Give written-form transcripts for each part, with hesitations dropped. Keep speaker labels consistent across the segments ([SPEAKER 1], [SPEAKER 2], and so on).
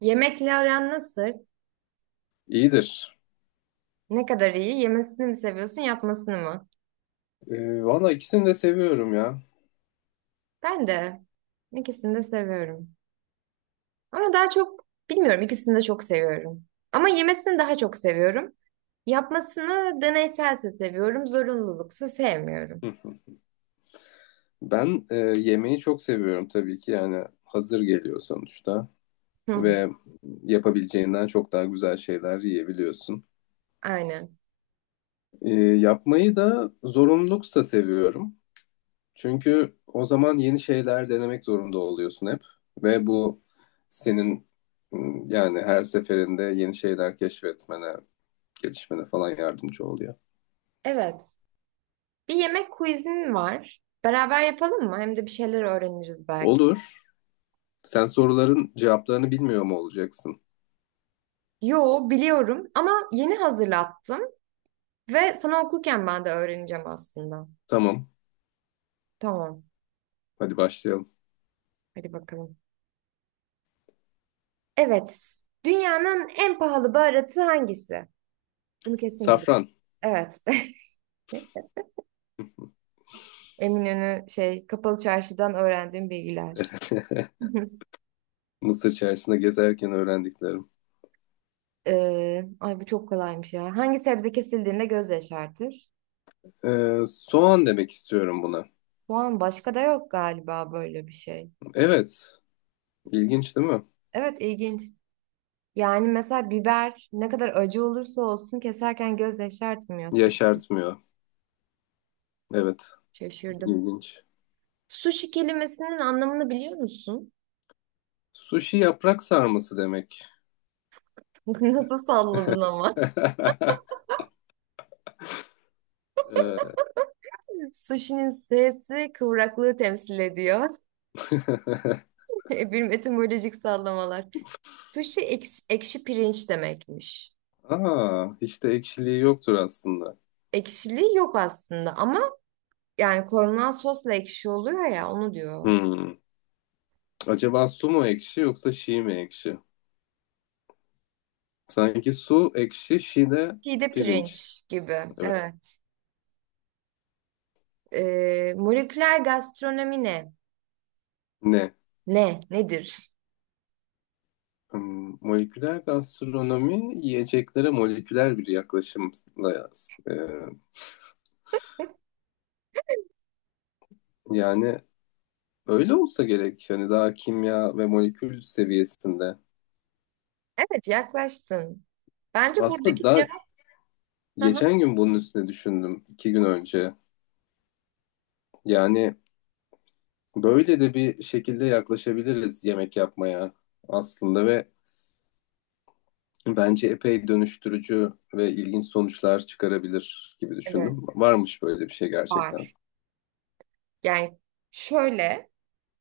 [SPEAKER 1] Yemekle aran nasıl?
[SPEAKER 2] İyidir.
[SPEAKER 1] Ne kadar iyi? Yemesini mi seviyorsun, yapmasını mı?
[SPEAKER 2] Valla ikisini de seviyorum ya.
[SPEAKER 1] Ben de ikisini de seviyorum. Ama daha çok bilmiyorum, ikisini de çok seviyorum. Ama yemesini daha çok seviyorum. Yapmasını deneyselse seviyorum, zorunluluksa sevmiyorum.
[SPEAKER 2] Hı. Ben yemeği çok seviyorum tabii ki, yani hazır geliyor sonuçta
[SPEAKER 1] Hı hı.
[SPEAKER 2] ve yapabileceğinden çok daha güzel şeyler yiyebiliyorsun.
[SPEAKER 1] Aynen.
[SPEAKER 2] Yapmayı da zorunluluksa seviyorum. Çünkü o zaman yeni şeyler denemek zorunda oluyorsun hep ve bu senin yani her seferinde yeni şeyler keşfetmene, gelişmene falan yardımcı oluyor.
[SPEAKER 1] Evet. Bir yemek quizim var. Beraber yapalım mı? Hem de bir şeyler öğreniriz belki.
[SPEAKER 2] Olur. Sen soruların cevaplarını bilmiyor mu olacaksın?
[SPEAKER 1] Yo, biliyorum ama yeni hazırlattım ve sana okurken ben de öğreneceğim aslında.
[SPEAKER 2] Tamam.
[SPEAKER 1] Tamam.
[SPEAKER 2] Hadi başlayalım.
[SPEAKER 1] Hadi bakalım. Evet. Dünyanın en pahalı baharatı hangisi? Bunu kesin bilirim.
[SPEAKER 2] Safran.
[SPEAKER 1] Evet. Eminönü kapalı çarşıdan öğrendiğim bilgiler.
[SPEAKER 2] Mısır çarşısında gezerken öğrendiklerim.
[SPEAKER 1] Ay bu çok kolaymış ya. Hangi sebze kesildiğinde göz yaşartır?
[SPEAKER 2] Soğan demek istiyorum buna.
[SPEAKER 1] Soğan, başka da yok galiba böyle bir şey.
[SPEAKER 2] Evet. ilginç değil mi?
[SPEAKER 1] Evet, ilginç. Yani mesela biber ne kadar acı olursa olsun keserken göz yaşartmıyor.
[SPEAKER 2] Yaşartmıyor. Evet.
[SPEAKER 1] Şaşırdım.
[SPEAKER 2] ilginç.
[SPEAKER 1] Sushi kelimesinin anlamını biliyor musun?
[SPEAKER 2] Sushi yaprak sarması demek.
[SPEAKER 1] Nasıl salladın ama?
[SPEAKER 2] Ee,
[SPEAKER 1] Sushi'nin S'si kıvraklığı temsil ediyor. Bir etimolojik sallamalar. Sushi ekşi, ekşi pirinç demekmiş.
[SPEAKER 2] Aa, hiç de ekşiliği yoktur aslında.
[SPEAKER 1] Ekşiliği yok aslında ama yani konulan sosla ekşi oluyor ya, onu diyor.
[SPEAKER 2] Hmm. Acaba su mu ekşi yoksa şi mi ekşi? Sanki su ekşi, şi de
[SPEAKER 1] Pide
[SPEAKER 2] pirinç.
[SPEAKER 1] pirinç gibi.
[SPEAKER 2] Evet.
[SPEAKER 1] Evet. Moleküler gastronomi ne?
[SPEAKER 2] Ne?
[SPEAKER 1] Ne? Nedir?
[SPEAKER 2] Moleküler gastronomi yiyeceklere moleküler bir yaklaşımla, e, yani öyle olsa gerek, hani daha kimya ve molekül seviyesinde.
[SPEAKER 1] Evet, yaklaştın. Bence
[SPEAKER 2] Aslında
[SPEAKER 1] buradaki
[SPEAKER 2] daha
[SPEAKER 1] cevap hı hı.
[SPEAKER 2] geçen gün bunun üstüne düşündüm, iki gün önce. Yani böyle de bir şekilde yaklaşabiliriz yemek yapmaya aslında ve bence epey dönüştürücü ve ilginç sonuçlar çıkarabilir gibi düşündüm.
[SPEAKER 1] Evet,
[SPEAKER 2] Varmış böyle bir şey gerçekten.
[SPEAKER 1] var. Yani şöyle,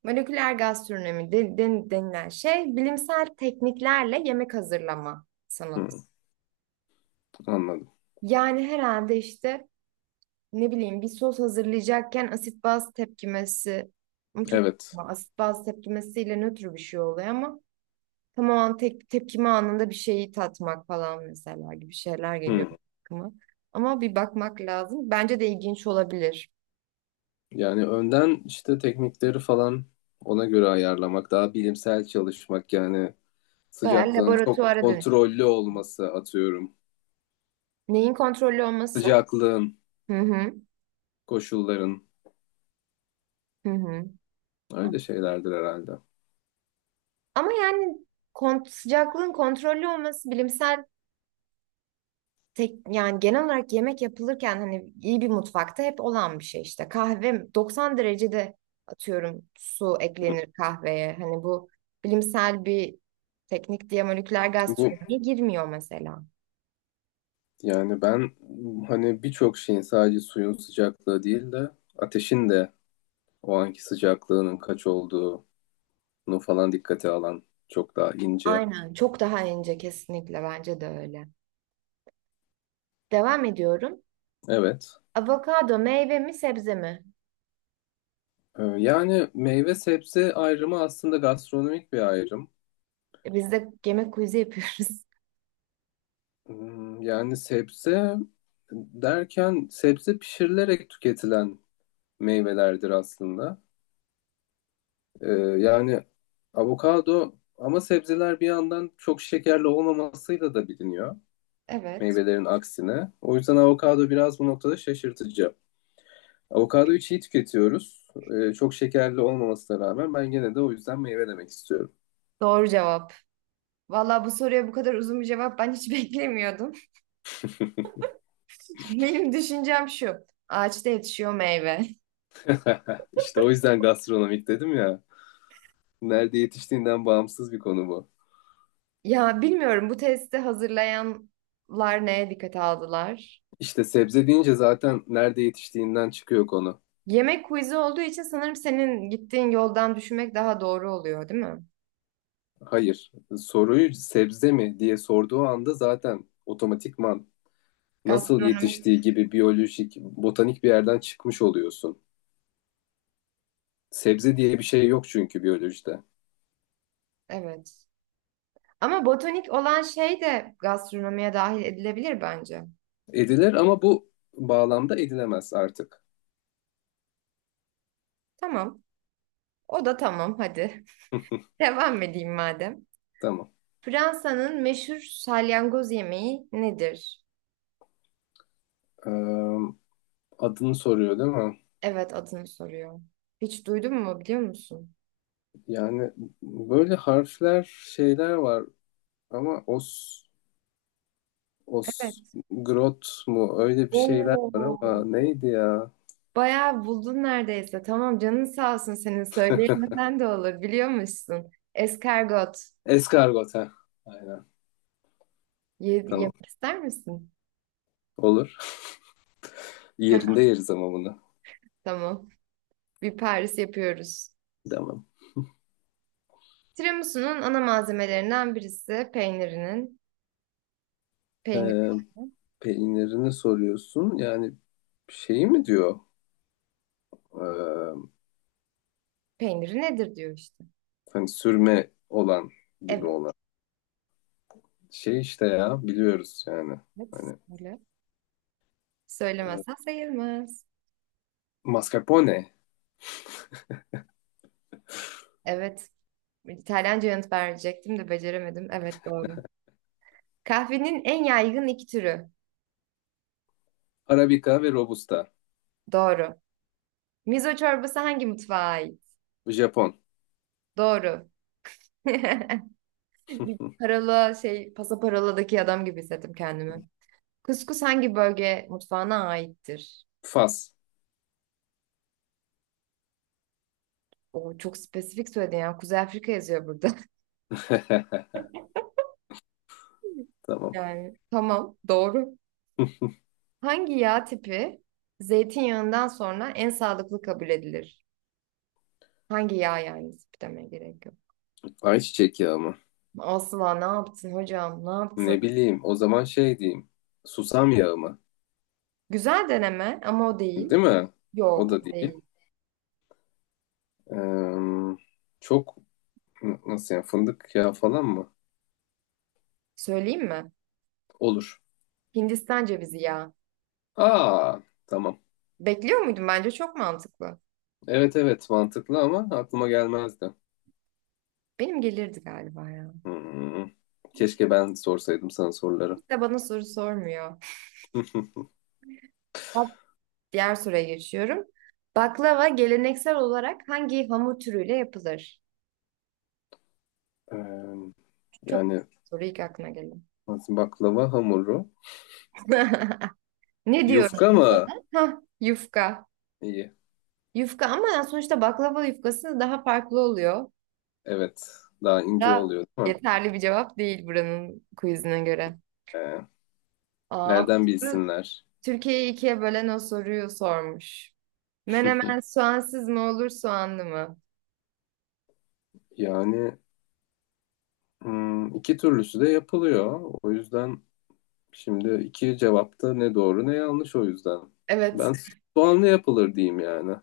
[SPEAKER 1] moleküler gastronomi denilen şey bilimsel tekniklerle yemek hazırlama sanatı.
[SPEAKER 2] Hmm, anladım.
[SPEAKER 1] Yani herhalde işte ne bileyim bir sos hazırlayacakken asit baz tepkimesi, ama çok
[SPEAKER 2] Evet.
[SPEAKER 1] asit baz tepkimesiyle nötr bir şey oluyor ama tamamen tek, tepkime anında bir şeyi tatmak falan mesela gibi şeyler geliyor
[SPEAKER 2] Hmm.
[SPEAKER 1] aklıma. Ama bir bakmak lazım. Bence de ilginç olabilir.
[SPEAKER 2] Yani önden işte teknikleri falan ona göre ayarlamak, daha bilimsel çalışmak, yani
[SPEAKER 1] Bayağı
[SPEAKER 2] sıcaklığın çok
[SPEAKER 1] laboratuvara dönüş.
[SPEAKER 2] kontrollü olması atıyorum.
[SPEAKER 1] Neyin kontrollü olması?
[SPEAKER 2] Sıcaklığın,
[SPEAKER 1] Hı hı.
[SPEAKER 2] koşulların,
[SPEAKER 1] Hı hı.
[SPEAKER 2] öyle şeylerdir herhalde.
[SPEAKER 1] Ama yani sıcaklığın kontrollü olması bilimsel yani genel olarak yemek yapılırken hani iyi bir mutfakta hep olan bir şey işte. Kahve 90 derecede atıyorum su eklenir kahveye. Hani bu bilimsel bir teknik diye moleküler
[SPEAKER 2] Bu,
[SPEAKER 1] gastronomiye girmiyor mesela.
[SPEAKER 2] yani ben hani birçok şeyin sadece suyun sıcaklığı değil de ateşin de o anki sıcaklığının kaç olduğunu falan dikkate alan çok daha ince.
[SPEAKER 1] Aynen, çok daha ince, kesinlikle bence de öyle. Devam ediyorum.
[SPEAKER 2] Evet.
[SPEAKER 1] Avokado meyve mi sebze mi?
[SPEAKER 2] Yani meyve sebze ayrımı aslında gastronomik bir ayrım.
[SPEAKER 1] Bizde yemek quiz'i yapıyoruz.
[SPEAKER 2] Yani sebze derken sebze pişirilerek tüketilen meyvelerdir aslında. Yani avokado, ama sebzeler bir yandan çok şekerli olmamasıyla da biliniyor
[SPEAKER 1] Evet.
[SPEAKER 2] meyvelerin aksine. O yüzden avokado biraz bu noktada şaşırtıcı. Avokadoyu çiğ tüketiyoruz. Çok şekerli olmamasına rağmen ben gene de o yüzden meyve demek istiyorum.
[SPEAKER 1] Doğru cevap. Valla bu soruya bu kadar uzun bir cevap ben hiç beklemiyordum. Benim düşüncem şu. Ağaçta yetişiyor meyve.
[SPEAKER 2] İşte o yüzden gastronomik dedim ya. Nerede yetiştiğinden bağımsız bir konu bu.
[SPEAKER 1] Ya bilmiyorum, bu testi hazırlayanlar neye dikkate aldılar?
[SPEAKER 2] İşte sebze deyince zaten nerede yetiştiğinden çıkıyor konu.
[SPEAKER 1] Yemek quiz'i olduğu için sanırım senin gittiğin yoldan düşünmek daha doğru oluyor, değil mi?
[SPEAKER 2] Hayır. Soruyu sebze mi diye sorduğu anda zaten otomatikman nasıl
[SPEAKER 1] Gastronomik,
[SPEAKER 2] yetiştiği gibi biyolojik, botanik bir yerden çıkmış oluyorsun. Sebze diye bir şey yok çünkü biyolojide.
[SPEAKER 1] evet. Ama botanik olan şey de gastronomiye dahil edilebilir bence.
[SPEAKER 2] Edilir, ama bu bağlamda edilemez artık.
[SPEAKER 1] Tamam. O da tamam hadi. Devam edeyim madem.
[SPEAKER 2] Tamam.
[SPEAKER 1] Fransa'nın meşhur salyangoz yemeği nedir?
[SPEAKER 2] Ee, Adını soruyor değil mi?
[SPEAKER 1] Evet, adını soruyor. Hiç duydun mu, biliyor musun?
[SPEAKER 2] Yani böyle harfler, şeyler var ama os, os,
[SPEAKER 1] Evet.
[SPEAKER 2] grot mu, öyle bir şeyler var ama
[SPEAKER 1] Oo.
[SPEAKER 2] neydi ya?
[SPEAKER 1] Bayağı buldun neredeyse. Tamam, canın sağ olsun, senin söyleyemesen de olur, biliyormuşsun. Eskargot.
[SPEAKER 2] Eskargot, ha. Aynen.
[SPEAKER 1] Ye,
[SPEAKER 2] Tamam.
[SPEAKER 1] yemek ister misin?
[SPEAKER 2] Olur. Yerinde yeriz ama bunu.
[SPEAKER 1] Tamam. Bir Paris yapıyoruz.
[SPEAKER 2] Tamam.
[SPEAKER 1] Tiramisu'nun ana malzemelerinden birisi peynirinin. Peynir,
[SPEAKER 2] Ee,
[SPEAKER 1] yani.
[SPEAKER 2] Peynirini soruyorsun. Yani şeyi mi diyor? Ee,
[SPEAKER 1] Peyniri nedir diyor işte.
[SPEAKER 2] Hani sürme olan gibi
[SPEAKER 1] Evet.
[SPEAKER 2] olan. Şey işte, ya biliyoruz yani.
[SPEAKER 1] Evet.
[SPEAKER 2] Hani
[SPEAKER 1] Söyle. Söylemezsen sayılmaz.
[SPEAKER 2] mascarpone,
[SPEAKER 1] Evet. İtalyanca yanıt verecektim de beceremedim. Evet, doğru. Kahvenin en yaygın iki türü.
[SPEAKER 2] arabica ve robusta.
[SPEAKER 1] Doğru. Mizo çorbası hangi mutfağa ait?
[SPEAKER 2] Japon.
[SPEAKER 1] Doğru. Bir parola pasaparoladaki adam gibi hissettim kendimi. Kuskus hangi bölge mutfağına aittir?
[SPEAKER 2] Fas.
[SPEAKER 1] O çok spesifik söyledin ya. Kuzey Afrika yazıyor burada.
[SPEAKER 2] Tamam.
[SPEAKER 1] Yani tamam, doğru. Hangi yağ tipi zeytinyağından sonra en sağlıklı kabul edilir? Hangi yağ yani, tipi demeye gerek yok.
[SPEAKER 2] Ayçiçek yağı mı?
[SPEAKER 1] Asla, ne yaptın hocam, ne yaptın?
[SPEAKER 2] Ne bileyim. O zaman şey diyeyim. Susam yağı mı?
[SPEAKER 1] Güzel deneme ama o değil.
[SPEAKER 2] Değil mi? O
[SPEAKER 1] Yok,
[SPEAKER 2] da
[SPEAKER 1] o
[SPEAKER 2] değil.
[SPEAKER 1] değil.
[SPEAKER 2] Ee, Çok Nasıl yani, fındık yağı falan mı?
[SPEAKER 1] Söyleyeyim mi?
[SPEAKER 2] Olur.
[SPEAKER 1] Hindistan cevizi ya.
[SPEAKER 2] Aa, tamam.
[SPEAKER 1] Bekliyor muydun? Bence çok mantıklı.
[SPEAKER 2] Evet, evet, mantıklı ama aklıma gelmezdi.
[SPEAKER 1] Benim gelirdi galiba ya.
[SPEAKER 2] Hmm. Keşke ben sorsaydım sana soruları.
[SPEAKER 1] Hiç de bana soru sormuyor. Bak, diğer soruya geçiyorum. Baklava geleneksel olarak hangi hamur türüyle yapılır?
[SPEAKER 2] Ee,
[SPEAKER 1] Çok
[SPEAKER 2] Yani
[SPEAKER 1] ilk aklına gelen.
[SPEAKER 2] nasıl, baklava hamuru.
[SPEAKER 1] Ne diyoruz
[SPEAKER 2] Yufka
[SPEAKER 1] biz
[SPEAKER 2] mı?
[SPEAKER 1] ona? Hah, yufka.
[SPEAKER 2] İyi.
[SPEAKER 1] Yufka, ama yani sonuçta baklava yufkası daha farklı oluyor.
[SPEAKER 2] Evet. Daha ince
[SPEAKER 1] Da
[SPEAKER 2] oluyor değil mi?
[SPEAKER 1] yeterli bir cevap değil buranın quizine göre.
[SPEAKER 2] Ee,
[SPEAKER 1] Aa, bu
[SPEAKER 2] Nereden
[SPEAKER 1] soru
[SPEAKER 2] bilsinler?
[SPEAKER 1] Türkiye'yi ikiye bölen o soruyu sormuş. Menemen soğansız mı olur, soğanlı mı?
[SPEAKER 2] Yani iki türlüsü de yapılıyor. O yüzden şimdi iki cevapta ne doğru ne yanlış o yüzden.
[SPEAKER 1] Evet.
[SPEAKER 2] Ben soğanlı yapılır diyeyim yani.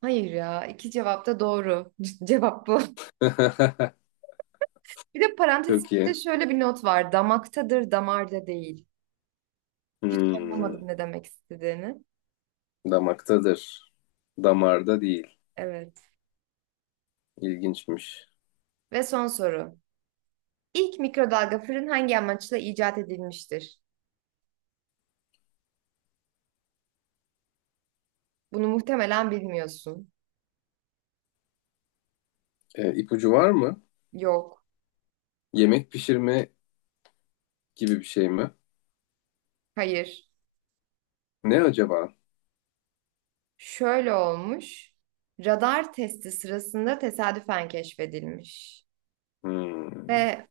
[SPEAKER 1] Hayır ya. İki cevap da doğru. Cevap bu. Bir de parantez
[SPEAKER 2] Çok iyi.
[SPEAKER 1] içinde şöyle bir not var. Damaktadır, damarda değil. Hiç
[SPEAKER 2] Hmm,
[SPEAKER 1] anlamadım ne demek istediğini.
[SPEAKER 2] Damaktadır. Damarda değil.
[SPEAKER 1] Evet.
[SPEAKER 2] İlginçmiş.
[SPEAKER 1] Ve son soru. İlk mikrodalga fırın hangi amaçla icat edilmiştir? Bunu muhtemelen bilmiyorsun.
[SPEAKER 2] İpucu var mı?
[SPEAKER 1] Yok.
[SPEAKER 2] Yemek pişirme gibi bir şey mi?
[SPEAKER 1] Hayır.
[SPEAKER 2] Ne acaba?
[SPEAKER 1] Şöyle olmuş. Radar testi sırasında tesadüfen keşfedilmiş.
[SPEAKER 2] Hmm,
[SPEAKER 1] Ve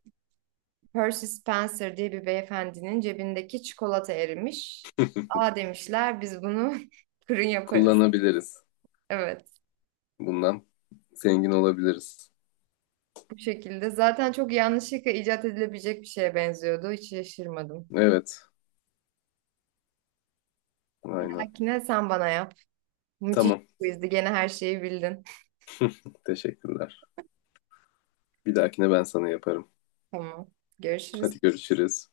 [SPEAKER 1] Percy Spencer diye bir beyefendinin cebindeki çikolata erimiş. Aa, demişler, biz bunu fırın yaparız.
[SPEAKER 2] Kullanabiliriz.
[SPEAKER 1] Evet,
[SPEAKER 2] Bundan zengin olabiliriz.
[SPEAKER 1] bu şekilde. Zaten çok yanlışlıkla icat edilebilecek bir şeye benziyordu. Hiç şaşırmadım.
[SPEAKER 2] Evet, aynen.
[SPEAKER 1] Makine sen bana yap. Müthiş bir
[SPEAKER 2] Tamam,
[SPEAKER 1] quizdi. Gene her şeyi bildin.
[SPEAKER 2] teşekkürler. Bir dahakine ben sana yaparım.
[SPEAKER 1] Tamam. Görüşürüz.
[SPEAKER 2] Hadi görüşürüz.